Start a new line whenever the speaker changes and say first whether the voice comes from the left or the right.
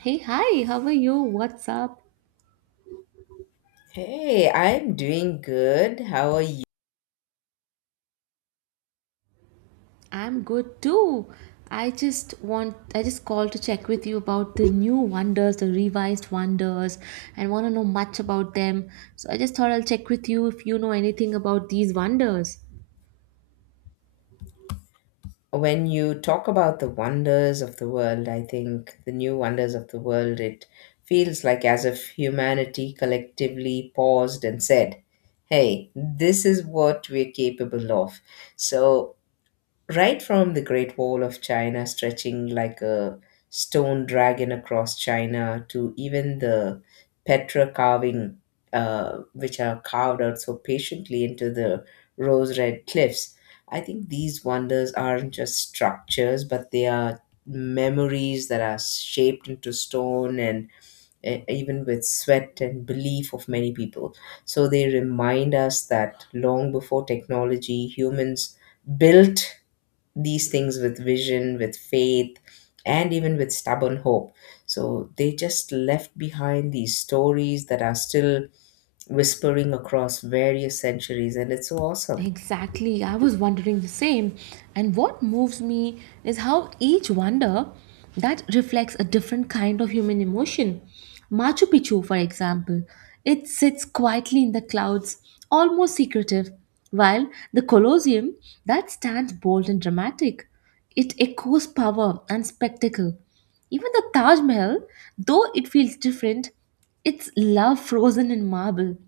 right: Hey, hi, how are you? What's up?
left: Hey, I'm doing good. How are you?
right: I'm good too. I just called to check with you about the new wonders, the revised wonders, and want to know much about them. So I just thought I'll check with you if you know anything about these wonders.
left: When you talk about the wonders of the world, I think the new wonders of the world, it feels like as if humanity collectively paused and said, hey, this is what we're capable of. So right from the Great Wall of China stretching like a stone dragon across China to even the Petra carving, which are carved out so patiently into the rose red cliffs. I think these wonders aren't just structures, but they are memories that are shaped into stone and even with sweat and belief of many people. So they remind us that long before technology, humans built these things with vision, with faith, and even with stubborn hope. So they just left behind these stories that are still whispering across various centuries, and it's so awesome.
right: Exactly, I was wondering the same. And what moves me is how each wonder that reflects a different kind of human emotion. Machu Picchu, for example, it sits quietly in the clouds, almost secretive, while the Colosseum that stands bold and dramatic. It echoes power and spectacle. Even the Taj Mahal, though it feels different, its love frozen in marble,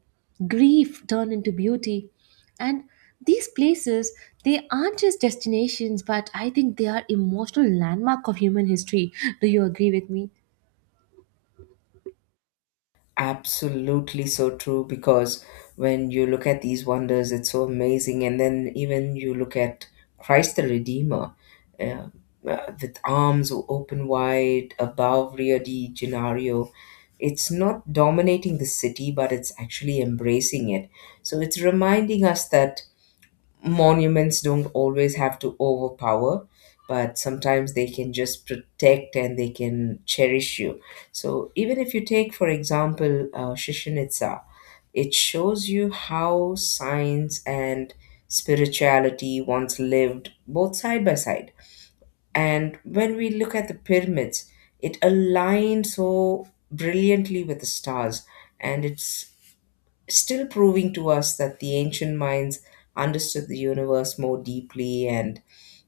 right: grief turned into beauty, and these places they aren't just destinations but I think they are emotional landmark of human history. Do you agree with me?
left: Absolutely so true, because when you look at these wonders, it's so amazing. And then even you look at Christ the Redeemer, uh, with arms open wide above Rio de Janeiro, it's not dominating the city, but it's actually embracing it. So it's reminding us that monuments don't always have to overpower, but sometimes they can just protect and they can cherish you. So even if you take, for example, Chichen Itza, it shows you how science and spirituality once lived both side by side. And when we look at the pyramids, it aligned so brilliantly with the stars, and it's still proving to us that the ancient minds understood the universe more deeply. And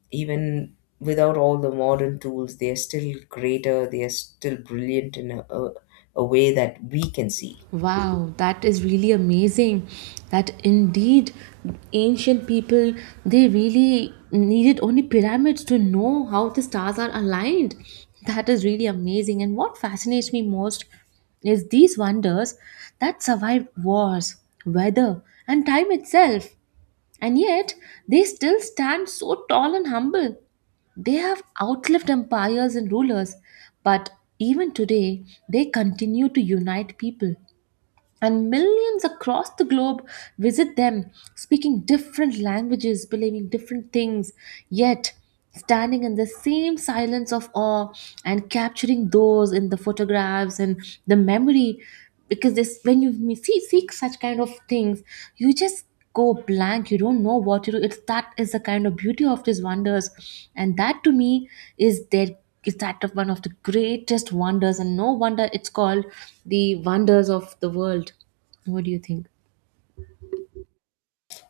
left: even without all the modern tools, they are still greater, they are still brilliant in a way that we can see.
right: Wow, that is really amazing. That indeed ancient people they really needed only pyramids to know how the stars are aligned. That is really amazing, and what fascinates me most is these wonders that survived wars, weather, and time itself. And yet, they still stand so tall and humble. They have outlived empires and rulers, but even today, they continue to unite people and millions across the globe visit them, speaking different languages, believing different things, yet standing in the same silence of awe and capturing those in the photographs and the memory. Because this, when you see seek such kind of things, you just go blank. You don't know what to do. It's that is the kind of beauty of these wonders, and that to me is their is that of one of the greatest wonders and no wonder it's called the wonders of the world. What do you think?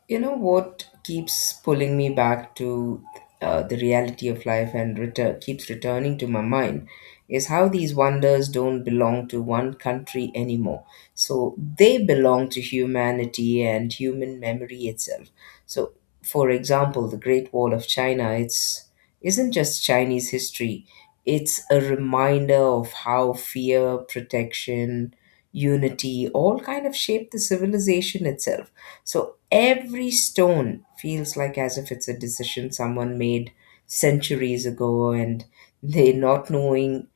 left: You know what keeps pulling me back to the reality of life and keeps returning to my mind is how these wonders don't belong to one country anymore. So they belong to humanity and human memory itself. So, for example, the Great Wall of China, it's isn't just Chinese history. It's a reminder of how fear, protection, unity all kind of shape the civilization itself. So every stone feels like as if it's a decision someone made centuries ago, and they not knowing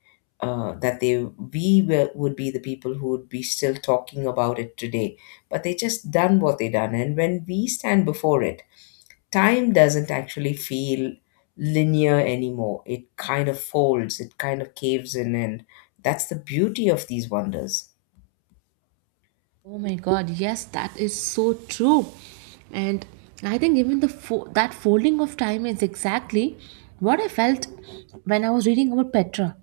left: that they we were, would be the people who would be still talking about it today. But they just done what they done, and when we stand before it, time doesn't actually feel linear anymore. It kind of folds, it kind of caves in, and that's the beauty of these wonders.
right: Oh my god, yes, that is so true. And I think even the that folding of time is exactly what I felt when I was reading about Petra.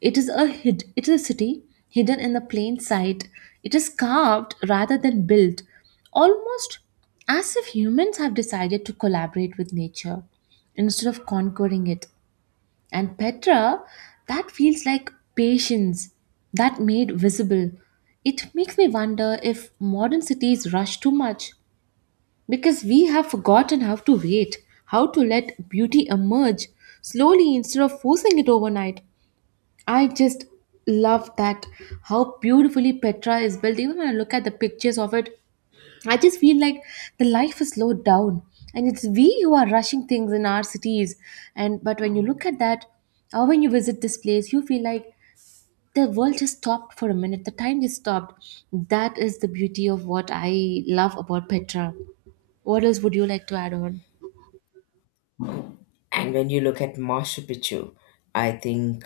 right: It is a hid it is a city hidden in the plain sight. It is carved rather than built, almost as if humans have decided to collaborate with nature instead of conquering it. And Petra, that feels like patience that made visible. It makes me wonder if modern cities rush too much because we have forgotten how to wait, how to let beauty emerge slowly instead of forcing it overnight. I just love that how beautifully Petra is built. Even when I look at the pictures of it, I just feel like the life is slowed down and it's we who are rushing things in our cities. And but when you look at that, or when you visit this place, you feel like the world just stopped for a minute, the time just stopped. That is the beauty of what I love about Petra. What else would you like to add on?
left: And when you look at Machu Picchu, I think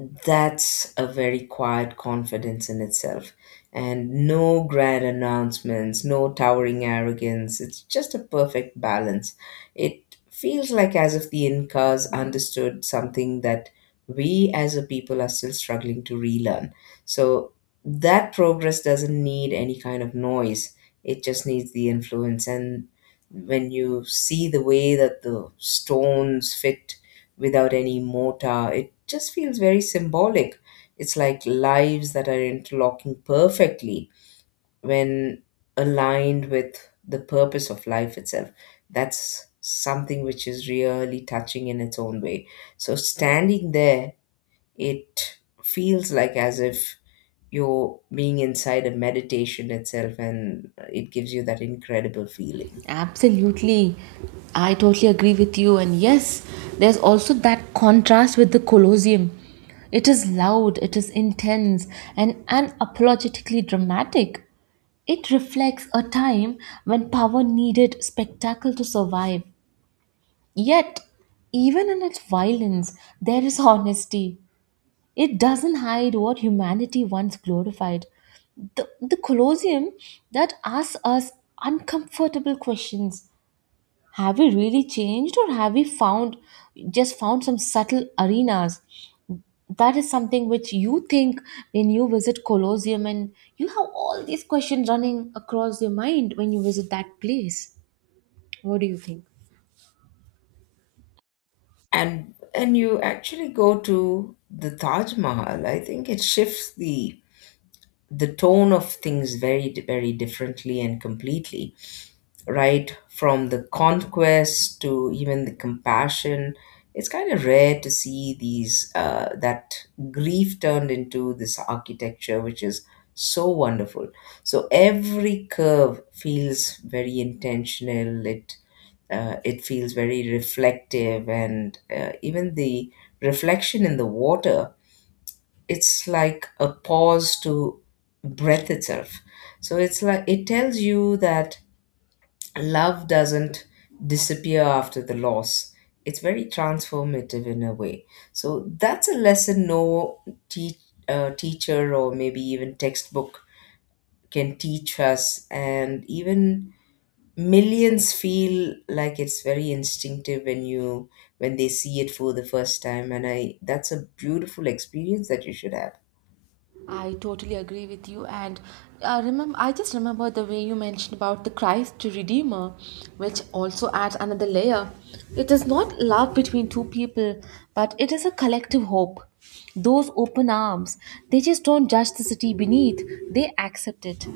left: that's a very quiet confidence in itself. And no grand announcements, no towering arrogance. It's just a perfect balance. It feels like as if the Incas understood something that we as a people are still struggling to relearn. So that progress doesn't need any kind of noise, it just needs the influence. And when you see the way that the stones fit without any mortar, it just feels very symbolic. It's like lives that are interlocking perfectly when aligned with the purpose of life itself. That's something which is really touching in its own way. So standing there, it feels like as if you're being inside a meditation itself, and it gives you that incredible feeling.
right: Absolutely. I totally agree with you. And yes, there's also that contrast with the Colosseum. It is loud, it is intense, and unapologetically dramatic. It reflects a time when power needed spectacle to survive. Yet, even in its violence, there is honesty. It doesn't hide what humanity once glorified. The Colosseum that asks us uncomfortable questions. Have we really changed or have we found just found some subtle arenas? That is something which you think when you visit colosseum, and you have all these questions running across your mind when you visit that place. What do you think?
left: And you actually go to the Taj Mahal, I think it shifts the tone of things very very differently and completely, right? From the conquest to even the compassion, it's kind of rare to see these that grief turned into this architecture, which is so wonderful. So every curve feels very intentional. It it feels very reflective, and even the reflection in the water, it's like a pause to breath itself. So it's like it tells you that love doesn't disappear after the loss. It's very transformative in a way. So that's a lesson no te- teacher or maybe even textbook can teach us. And even millions feel like it's very instinctive when you when they see it for the first time, and I that's a beautiful experience that you should have.
right: I totally agree with you, and remember, I just remember the way you mentioned about the Christ Redeemer, which also adds another layer. It is not love between two people, but it is a collective hope. Those open arms, they just don't judge the city beneath; they accept it.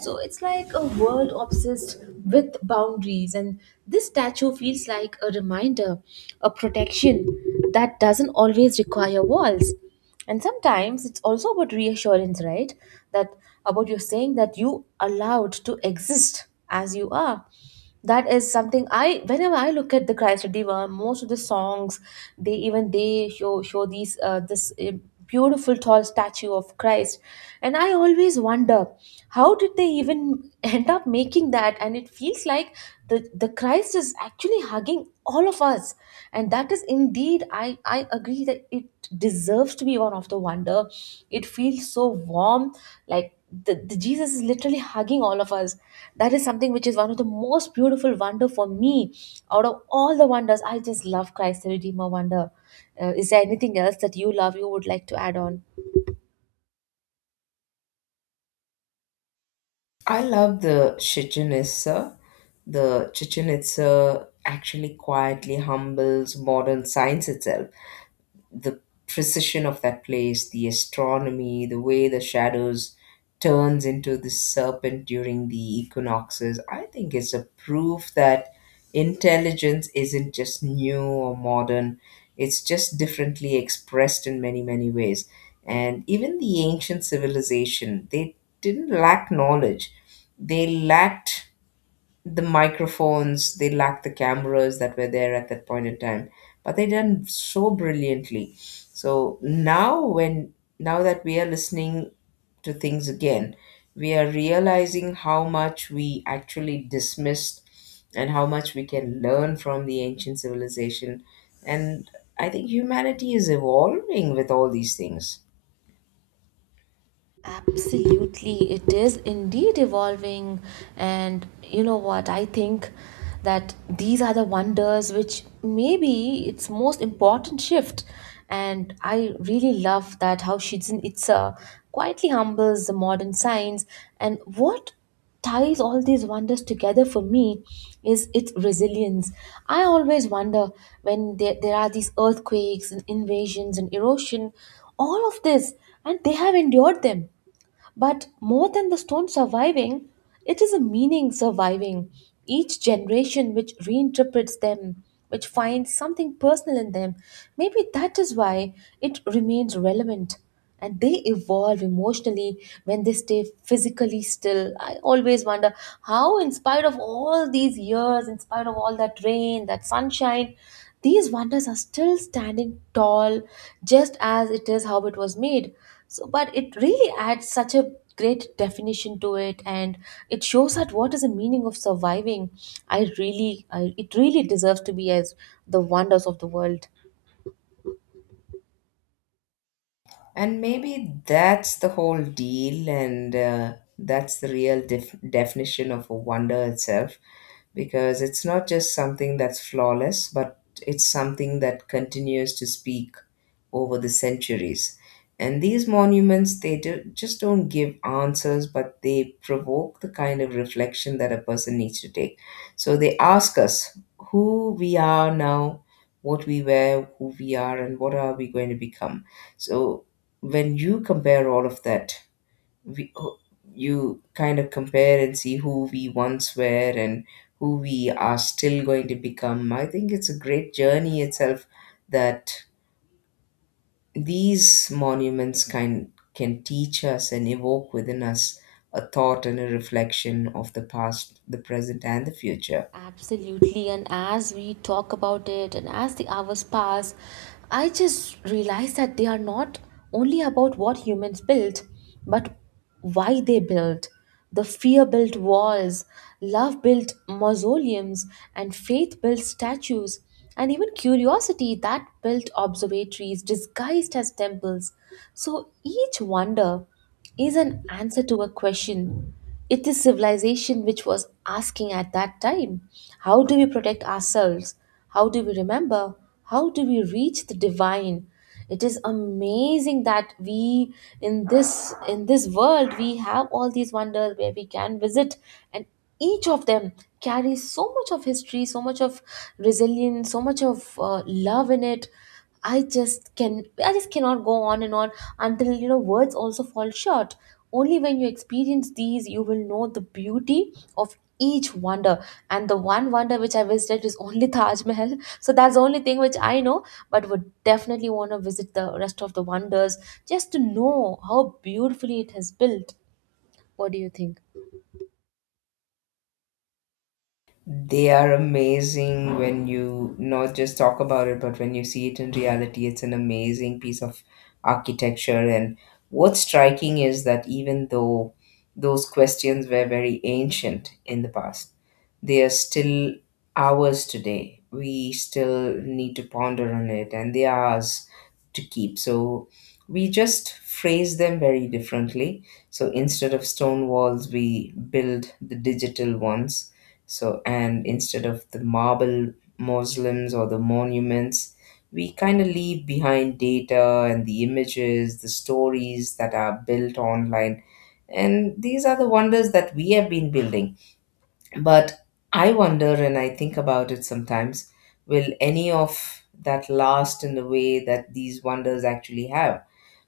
right: So it's like a world obsessed with boundaries, and this statue feels like a reminder, a protection that doesn't always require walls. And sometimes it's also about reassurance, right? That about you saying that you allowed to exist as you are. That is something I whenever I look at the Christ Redeemer, most of the songs they even they show these this beautiful tall statue of Christ. And I always wonder how did they even end up making that? And it feels like the Christ is actually hugging all of us. And that is indeed, I agree that it deserves to be one of the wonder. It feels so warm, like the Jesus is literally hugging all of us. That is something which is one of the most beautiful wonder for me. Out of all the wonders I just love Christ the Redeemer wonder. Is there anything else that you love you would like to add on?
left: I love the Chichen Itza. The Chichen Itza actually quietly humbles modern science itself. The precision of that place, the astronomy, the way the shadows turns into the serpent during the equinoxes. I think it's a proof that intelligence isn't just new or modern. It's just differently expressed in many, many ways. And even the ancient civilization, they didn't lack knowledge. They lacked the microphones, they lacked the cameras that were there at that point in time, but they done so brilliantly. So now, when now that we are listening to things again, we are realizing how much we actually dismissed and how much we can learn from the ancient civilization. And I think humanity is evolving with all these things.
right: Absolutely, it is indeed evolving. And you know what? I think that these are the wonders which maybe its most important shift. And I really love that how Shizen Itza quietly humbles the modern science. And what ties all these wonders together for me is its resilience. I always wonder when there are these earthquakes and invasions and erosion, all of this, and they have endured them. But more than the stone surviving, it is a meaning surviving. Each generation which reinterprets them, which finds something personal in them, maybe that is why it remains relevant. And they evolve emotionally when they stay physically still. I always wonder how, in spite of all these years, in spite of all that rain, that sunshine, these wonders are still standing tall, just as it is how it was made. So, but it really adds such a great definition to it, and it shows that what is the meaning of surviving. It really deserves to be as the wonders of the world.
left: And maybe that's the whole deal, and that's the real definition of a wonder itself, because it's not just something that's flawless, but it's something that continues to speak over the centuries. And these monuments, they do, just don't give answers, but they provoke the kind of reflection that a person needs to take. So they ask us who we are now, what we were, who we are, and what are we going to become. So when you compare all of that, we, oh, you kind of compare and see who we once were and who we are still going to become. I think it's a great journey itself that these monuments can teach us and evoke within us a thought and a reflection of the past, the present, and the future.
right: Absolutely. And as we talk about it and as the hours pass, I just realize that they are not only about what humans built, but why they built. The fear built walls, love built mausoleums, and faith built statues, and even curiosity that built observatories disguised as temples. So each wonder is an answer to a question. It is civilization which was asking at that time how do we protect ourselves? How do we remember? How do we reach the divine? It is amazing that we in this world we have all these wonders where we can visit, and each of them carries so much of history, so much of resilience, so much of love in it. I just cannot go on and on until you know words also fall short. Only when you experience these you will know the beauty of each wonder, and the one wonder which I visited is only Taj Mahal. So that's the only thing which I know, but would definitely want to visit the rest of the wonders just to know how beautifully it has built. What do you think?
left: They are amazing when you not just talk about it, but when you see it in reality. It's an amazing piece of architecture. And what's striking is that even though those questions were very ancient in the past, they are still ours today. We still need to ponder on it, and they are ours to keep. So we just phrase them very differently. So instead of stone walls, we build the digital ones. So, and instead of the marble mausoleums or the monuments, we kind of leave behind data and the images, the stories that are built online. And these are the wonders that we have been building. But I wonder, and I think about it sometimes, will any of that last in the way that these wonders actually have?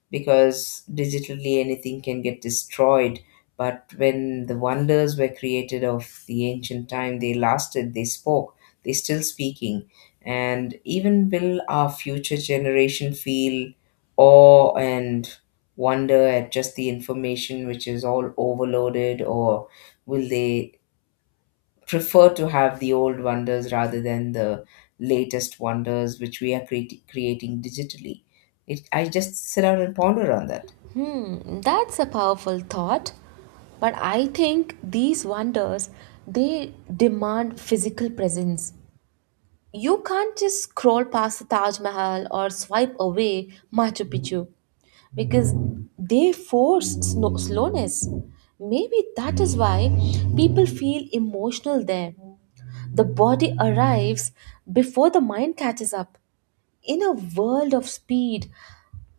left: Because digitally anything can get destroyed, but when the wonders were created of the ancient time, they lasted, they spoke, they're still speaking. And even will our future generation feel awe and wonder at just the information which is all overloaded, or will they prefer to have the old wonders rather than the latest wonders which we are creating digitally. It, I just sit down and ponder on that.
right: Hmm. That's a powerful thought. But I think these wonders they demand physical presence. You can't just scroll past the Taj Mahal or swipe away Machu Picchu because they force slowness. Maybe that is why people feel emotional there. The body arrives before the mind catches up. In a world of speed,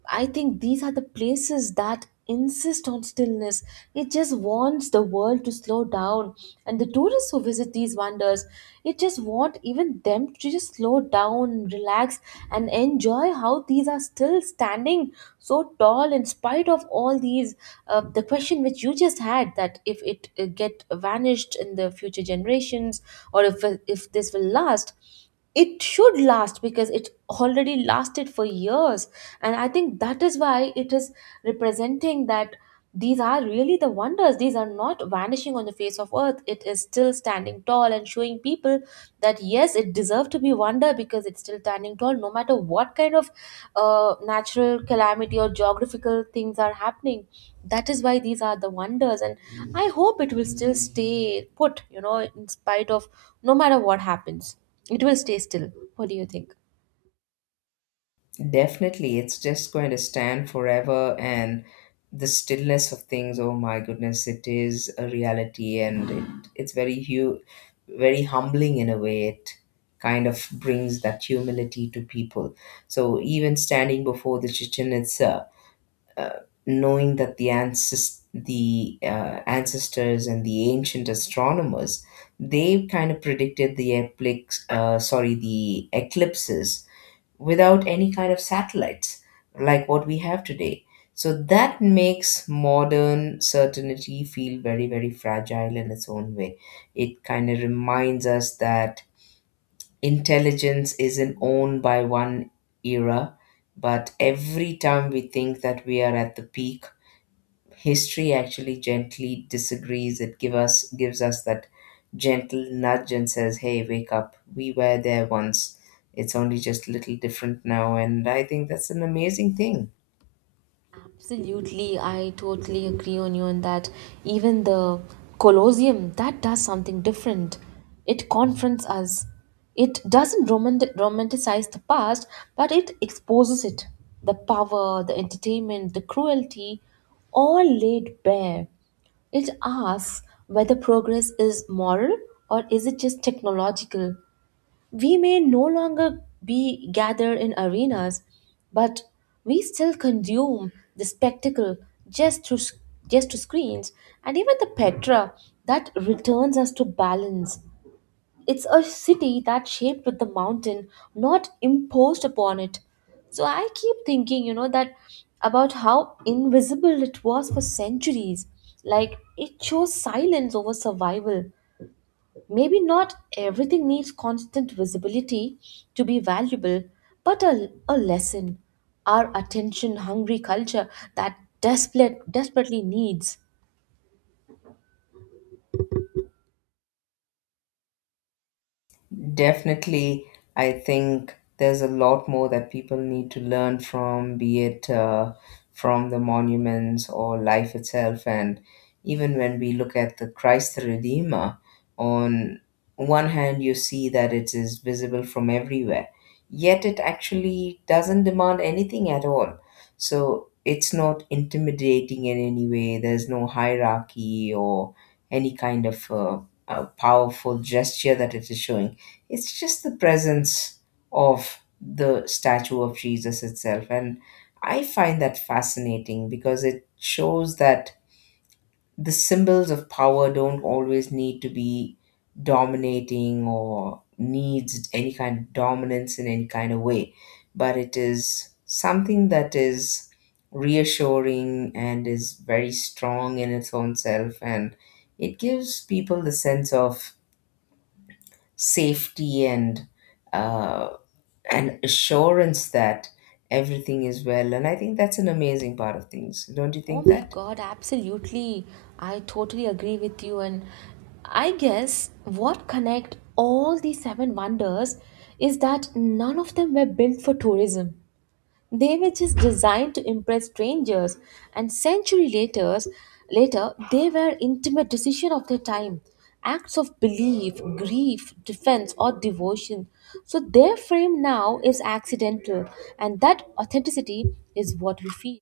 right: I think these are the places that insist on stillness. It just wants the world to slow down. And the tourists who visit these wonders, it just want even them to just slow down, relax, and enjoy how these are still standing so tall in spite of all these. The question which you just had that if it get vanished in the future generations or if this will last, it should last because it already lasted for years. And I think that is why it is representing that these are really the wonders. These are not vanishing on the face of earth. It is still standing tall and showing people that yes it deserves to be wonder because it's still standing tall no matter what kind of natural calamity or geographical things are happening. That is why these are the wonders, and I hope it will still stay put, you know, in spite of no matter what happens, it will stay still. What do you think?
left: Definitely, it's just going to stand forever, and the stillness of things. Oh my goodness, it is a reality, and it's very very humbling in a way. It kind of brings that humility to people. So even standing before the Chichen Itza, uh, knowing that the ancestors and the ancient astronomers, they kind of predicted the eclipse, sorry, the eclipses, without any kind of satellites like what we have today. So that makes modern certainty feel very, very fragile in its own way. It kind of reminds us that intelligence isn't owned by one era, but every time we think that we are at the peak, history actually gently disagrees. It gives us that gentle nudge and says, hey, wake up, we were there once. It's only just a little different now, and I think that's an amazing thing.
right: Absolutely, I totally agree on you on that. Even the Colosseum, that does something different. It confronts us. It doesn't romanticize the past, but it exposes it. The power, the entertainment, the cruelty, all laid bare. It asks whether progress is moral or is it just technological. We may no longer be gathered in arenas, but we still consume the spectacle just through s- just through screens. And even the Petra that returns us to balance. It's a city that shaped with the mountain, not imposed upon it. So I keep thinking, you know, that about how invisible it was for centuries. Like it chose silence over survival. Maybe not everything needs constant visibility to be valuable, but a lesson our attention hungry culture desperately needs.
left: Definitely, I think there's a lot more that people need to learn from, be it from the monuments or life itself. And even when we look at the Christ the Redeemer, on one hand, you see that it is visible from everywhere, yet it actually doesn't demand anything at all. So it's not intimidating in any way. There's no hierarchy or any kind of powerful gesture that it is showing. It's just the presence of the statue of Jesus itself. And I find that fascinating, because it shows that the symbols of power don't always need to be dominating or needs any kind of dominance in any kind of way. But it is something that is reassuring and is very strong in its own self. And it gives people the sense of safety and uh, an assurance that everything is well. And I think that's an amazing part of things. Don't you
right: Oh
left: think
right: my
left: that?
right: god, absolutely. I totally agree with you, and I guess what connect all these seven wonders is that none of them were built for tourism. They were just designed to impress strangers, and later they were intimate decisions of their time, acts of belief, grief, defense, or devotion. So their frame now is accidental, and that authenticity is what we feel.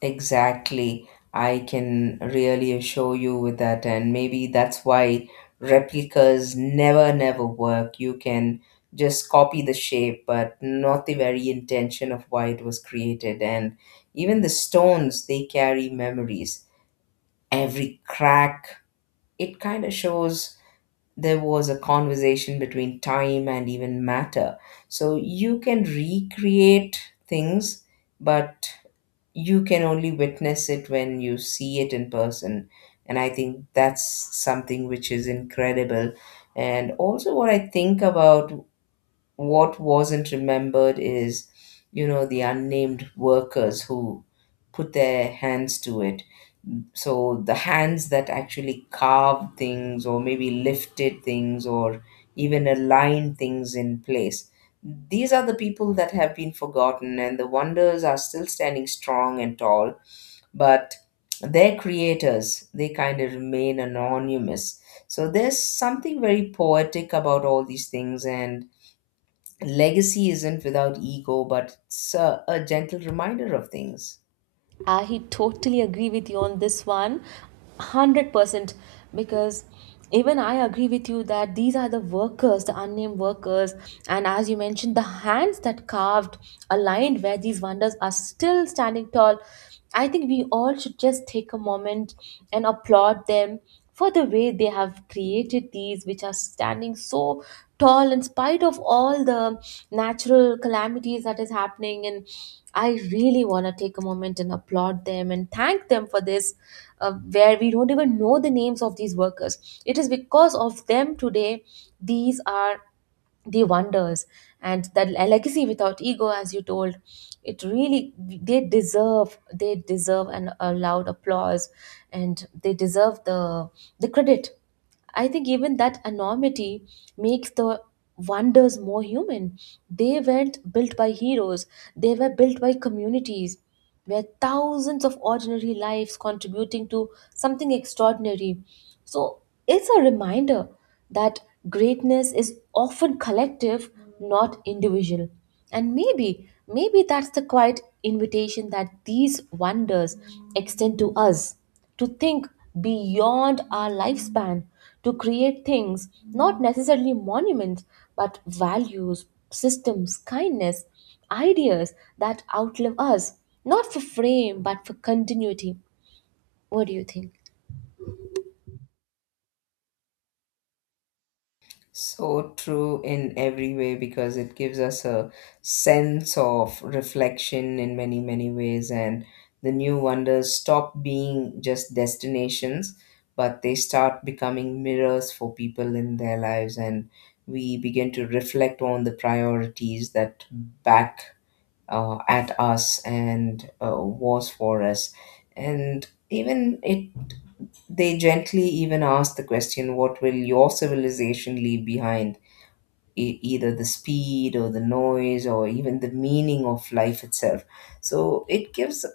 left: Exactly. I can really assure you with that. And maybe that's why replicas never work. You can just copy the shape, but not the very intention of why it was created. And even the stones, they carry memories. Every crack, it kind of shows there was a conversation between time and even matter. So you can recreate things, but you can only witness it when you see it in person. And I think that's something which is incredible. And also, what I think about what wasn't remembered is, you know, the unnamed workers who put their hands to it, so the hands that actually carved things or maybe lifted things or even aligned things in place. These are the people that have been forgotten, and the wonders are still standing strong and tall, but their creators, they kind of remain anonymous. So there's something very poetic about all these things, and legacy isn't without ego, but it's a gentle reminder of things.
right: I totally agree with you on this one, 100%. Because even I agree with you that these are the workers, the unnamed workers, and as you mentioned, the hands that carved a line where these wonders are still standing tall. I think we all should just take a moment and applaud them for the way they have created these, which are standing so tall in spite of all the natural calamities that is happening. And I really want to take a moment and applaud them and thank them for this, where we don't even know the names of these workers. It is because of them today these are the wonders. And legacy without ego, as you told, it really, they deserve, they deserve an a loud applause, and they deserve the credit. I think even that anonymity makes the wonders more human. They weren't built by heroes, they were built by communities, where thousands of ordinary lives contributing to something extraordinary. So it's a reminder that greatness is often collective, not individual. And maybe that's the quiet invitation that these wonders extend to us, to think beyond our lifespan, to create things, not necessarily monuments, but values, systems, kindness, ideas that outlive us, not for frame but for continuity. What do you think?
left: So true in every way, because it gives us a sense of reflection in many, many ways. And the new wonders stop being just destinations, but they start becoming mirrors for people in their lives. And we begin to reflect on the priorities that back at us and was for us. And even it, they gently even ask the question, what will your civilization leave behind? Either the speed or the noise or even the meaning of life itself. So it gives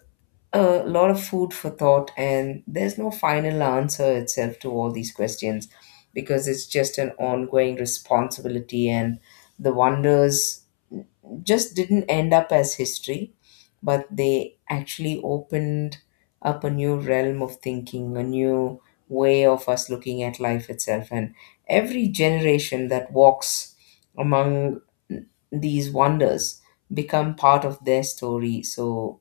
left: a lot of food for thought, and there's no final answer itself to all these questions, because it's just an ongoing responsibility, and the wonders just didn't end up as history, but they actually opened up a new realm of thinking, a new way of us looking at life itself. And every generation that walks among these wonders become part of their story. So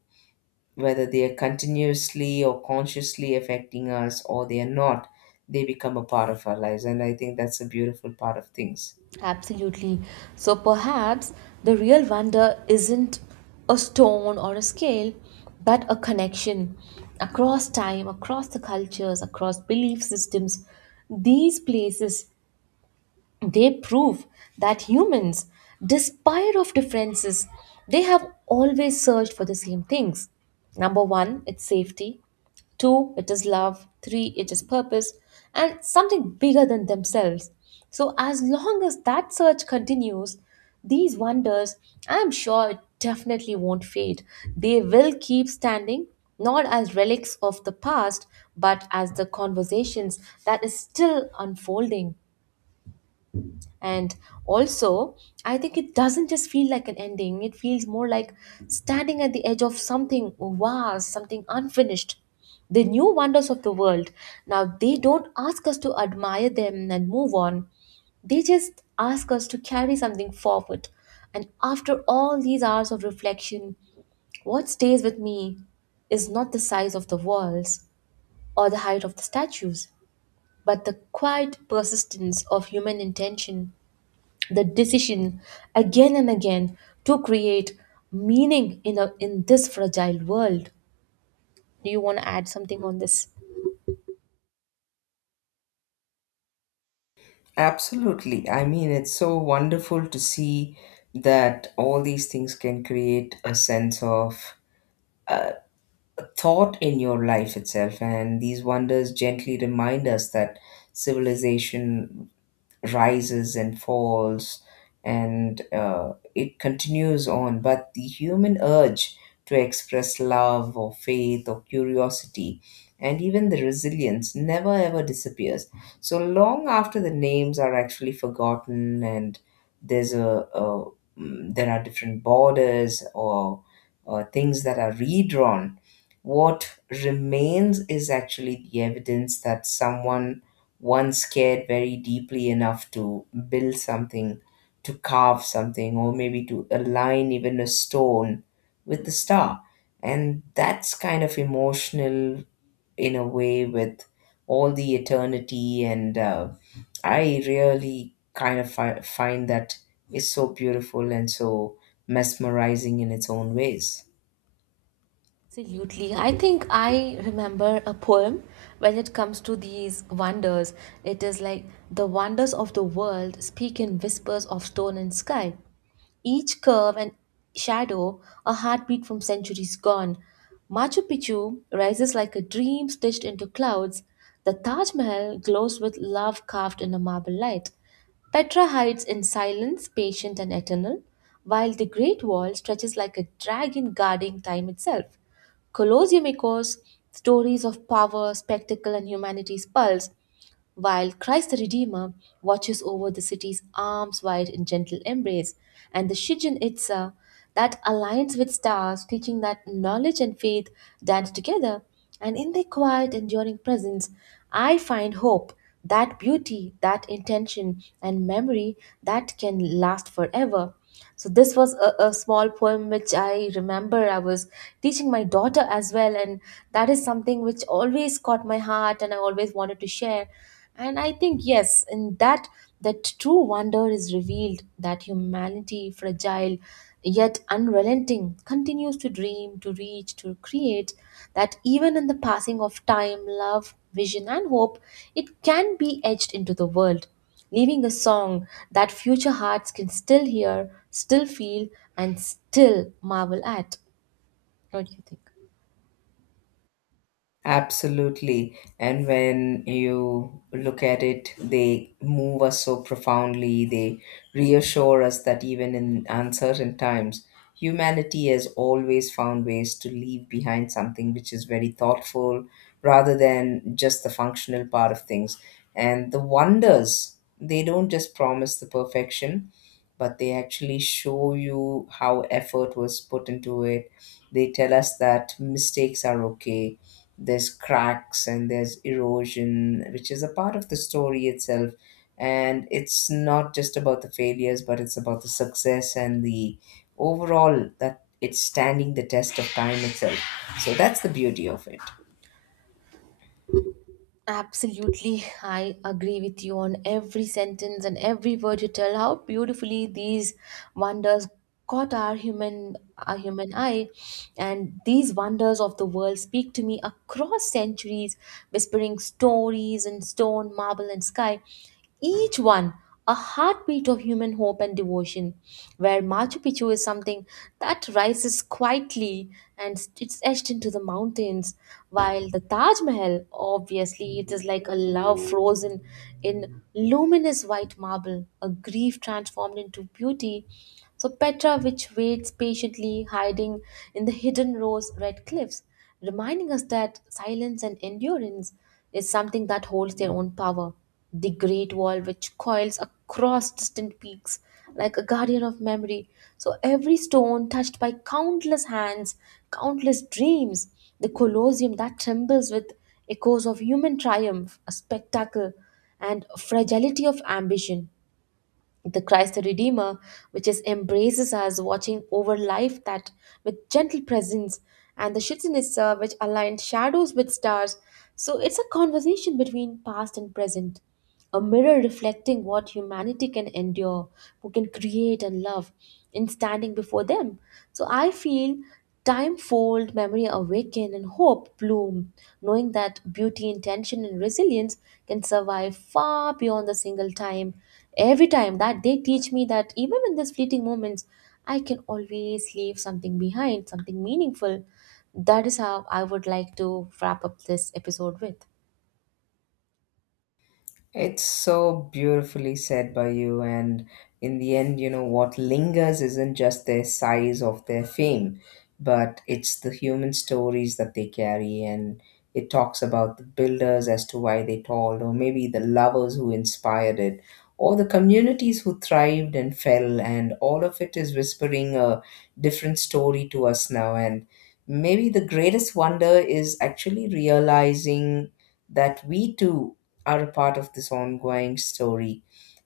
left: whether they are continuously or consciously affecting us or they are not, they become a part of our lives. And I think that's a beautiful part of things.
right: Absolutely. So perhaps the real wonder isn't a stone or a scale, but a connection across time, across the cultures, across belief systems. These places, they prove that humans, despite of differences, they have always searched for the same things. Number 1, it's safety. 2, it is love. 3, it is purpose and something bigger than themselves. So as long as that search continues, these wonders, I'm sure it definitely won't fade. They will keep standing, not as relics of the past, but as the conversations that is still unfolding. And also, I think it doesn't just feel like an ending, it feels more like standing at the edge of something vast, something unfinished. The new wonders of the world. Now, they don't ask us to admire them and move on, they just ask us to carry something forward. And after all these hours of reflection, what stays with me is not the size of the walls or the height of the statues, but the quiet persistence of human intention, the decision again and again to create meaning in this fragile world. Do you want to add something on this?
left: Absolutely. I mean, it's so wonderful to see that all these things can create a sense of thought in your life itself. And these wonders gently remind us that civilization rises and falls, and it continues on, but the human urge to express love or faith or curiosity and even the resilience never ever disappears. So long after the names are actually forgotten, and there's a there are different borders or things that are redrawn, what remains is actually the evidence that someone once cared very deeply enough to build something, to carve something, or maybe to align even a stone with the star. And that's kind of emotional in a way with all the eternity. And I really kind of find that is so beautiful and so mesmerizing in its own ways.
right: Absolutely. I think I remember a poem. When it comes to these wonders, it is like the wonders of the world speak in whispers of stone and sky, each curve and shadow a heartbeat from centuries gone. Machu Picchu rises like a dream stitched into clouds. The Taj Mahal glows with love carved in a marble light. Petra hides in silence, patient and eternal, while the Great Wall stretches like a dragon guarding time itself. Colosseum echoes stories of power, spectacle, and humanity's pulse, while Christ the Redeemer watches over the city's arms wide in gentle embrace, and the Shijin Itza that aligns with stars, teaching that knowledge and faith dance together, and in their quiet, enduring presence, I find hope, that beauty, that intention, and memory that can last forever. So this was a small poem which I remember I was teaching my daughter as well, and that is something which always caught my heart and I always wanted to share. And I think yes, in that true wonder is revealed that humanity, fragile yet unrelenting, continues to dream, to reach, to create, that even in the passing of time, love, vision, and hope, it can be etched into the world, leaving a song that future hearts can still hear, still feel, and still marvel at. What do you think?
left: Absolutely. And when you look at it, they move us so profoundly. They reassure us that even in uncertain times, humanity has always found ways to leave behind something which is very thoughtful, rather than just the functional part of things. And the wonders, they don't just promise the perfection, but they actually show you how effort was put into it. They tell us that mistakes are okay. There's cracks and there's erosion, which is a part of the story itself. And it's not just about the failures, but it's about the success and the overall that it's standing the test of time itself. So that's the beauty of it.
right: Absolutely, I agree with you on every sentence and every word you tell. How beautifully these wonders caught our human eye, and these wonders of the world speak to me across centuries, whispering stories in stone, marble, and sky. Each one a heartbeat of human hope and devotion, where Machu Picchu is something that rises quietly and it's etched into the mountains, while the Taj Mahal, obviously, it is like a love frozen in luminous white marble, a grief transformed into beauty. So Petra, which waits patiently, hiding in the hidden rose red cliffs, reminding us that silence and endurance is something that holds their own power. The Great Wall, which coils across distant peaks like a guardian of memory. So every stone touched by countless hands, countless dreams. The Colosseum that trembles with echoes of human triumph, a spectacle, and fragility of ambition, the Christ the Redeemer, which is embraces us, watching over life that with gentle presence, and the Shitsinitsa, which aligned shadows with stars. So it's a conversation between past and present, a mirror reflecting what humanity can endure, who can create and love, in standing before them. So I feel time fold, memory awaken, and hope bloom, knowing that beauty, intention, and resilience can survive far beyond the single time. Every time that they teach me that even in these fleeting moments, I can always leave something behind, something meaningful. That is how I would like to wrap up this episode with.
left: It's so beautifully said by you. And in the end, you know, what lingers isn't just their size of their fame, but it's the human stories that they carry. And it talks about the builders as to why they toiled, or maybe the lovers who inspired it, or the communities who thrived and fell. And all of it is whispering a different story to us now. And maybe the greatest wonder is actually realizing that we too are a part of this ongoing story,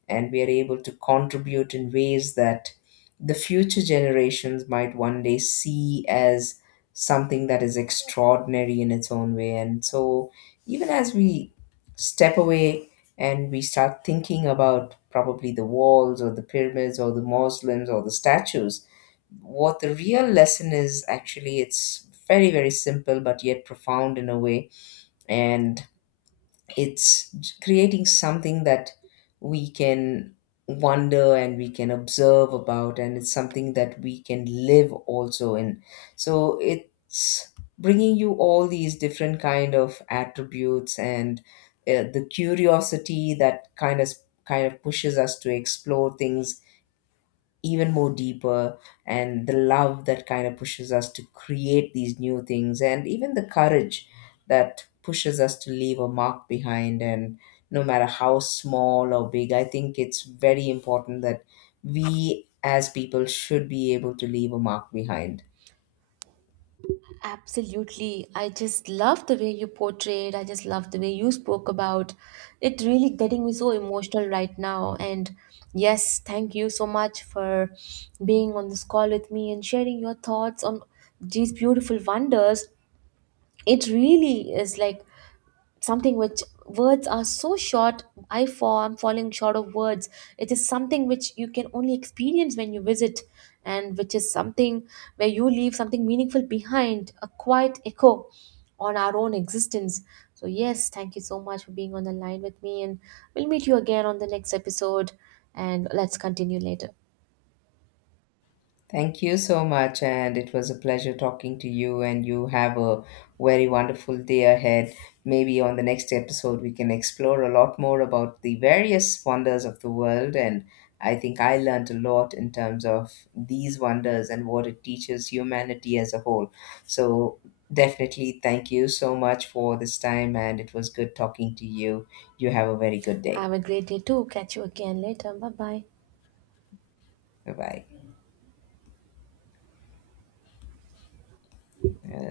left: and we are able to contribute in ways that the future generations might one day see as something that is extraordinary in its own way. And so, even as we step away and we start thinking about probably the walls or the pyramids or the mausoleums or the statues, what the real lesson is actually, it's very very simple but yet profound in a way. And it's creating something that we can wonder and we can observe about, and it's something that we can live also in. So it's bringing you all these different kind of attributes, and the curiosity that kind of pushes us to explore things even more deeper, and the love that kind of pushes us to create these new things, and even the courage that pushes us to leave a mark behind. And no matter how small or big, I think it's very important that we as people should be able to leave a mark behind.
right: Absolutely. I just love the way you portrayed. I just love the way you spoke about it, really getting me so emotional right now. And yes, thank you so much for being on this call with me and sharing your thoughts on these beautiful wonders. It really is like something which words are so short. I'm falling short of words. It is something which you can only experience when you visit, and which is something where you leave something meaningful behind, a quiet echo on our own existence. So yes, thank you so much for being on the line with me, and we'll meet you again on the next episode. And let's continue later.
left: Thank you so much, and it was a pleasure talking to you. And you have a very wonderful day ahead. Maybe on the next episode, we can explore a lot more about the various wonders of the world. And I think I learned a lot in terms of these wonders and what it teaches humanity as a whole. So, definitely, thank you so much for this time, and it was good talking to you. You have a very good day.
right: Have a great day too, catch you again later, bye bye.
left: Bye bye.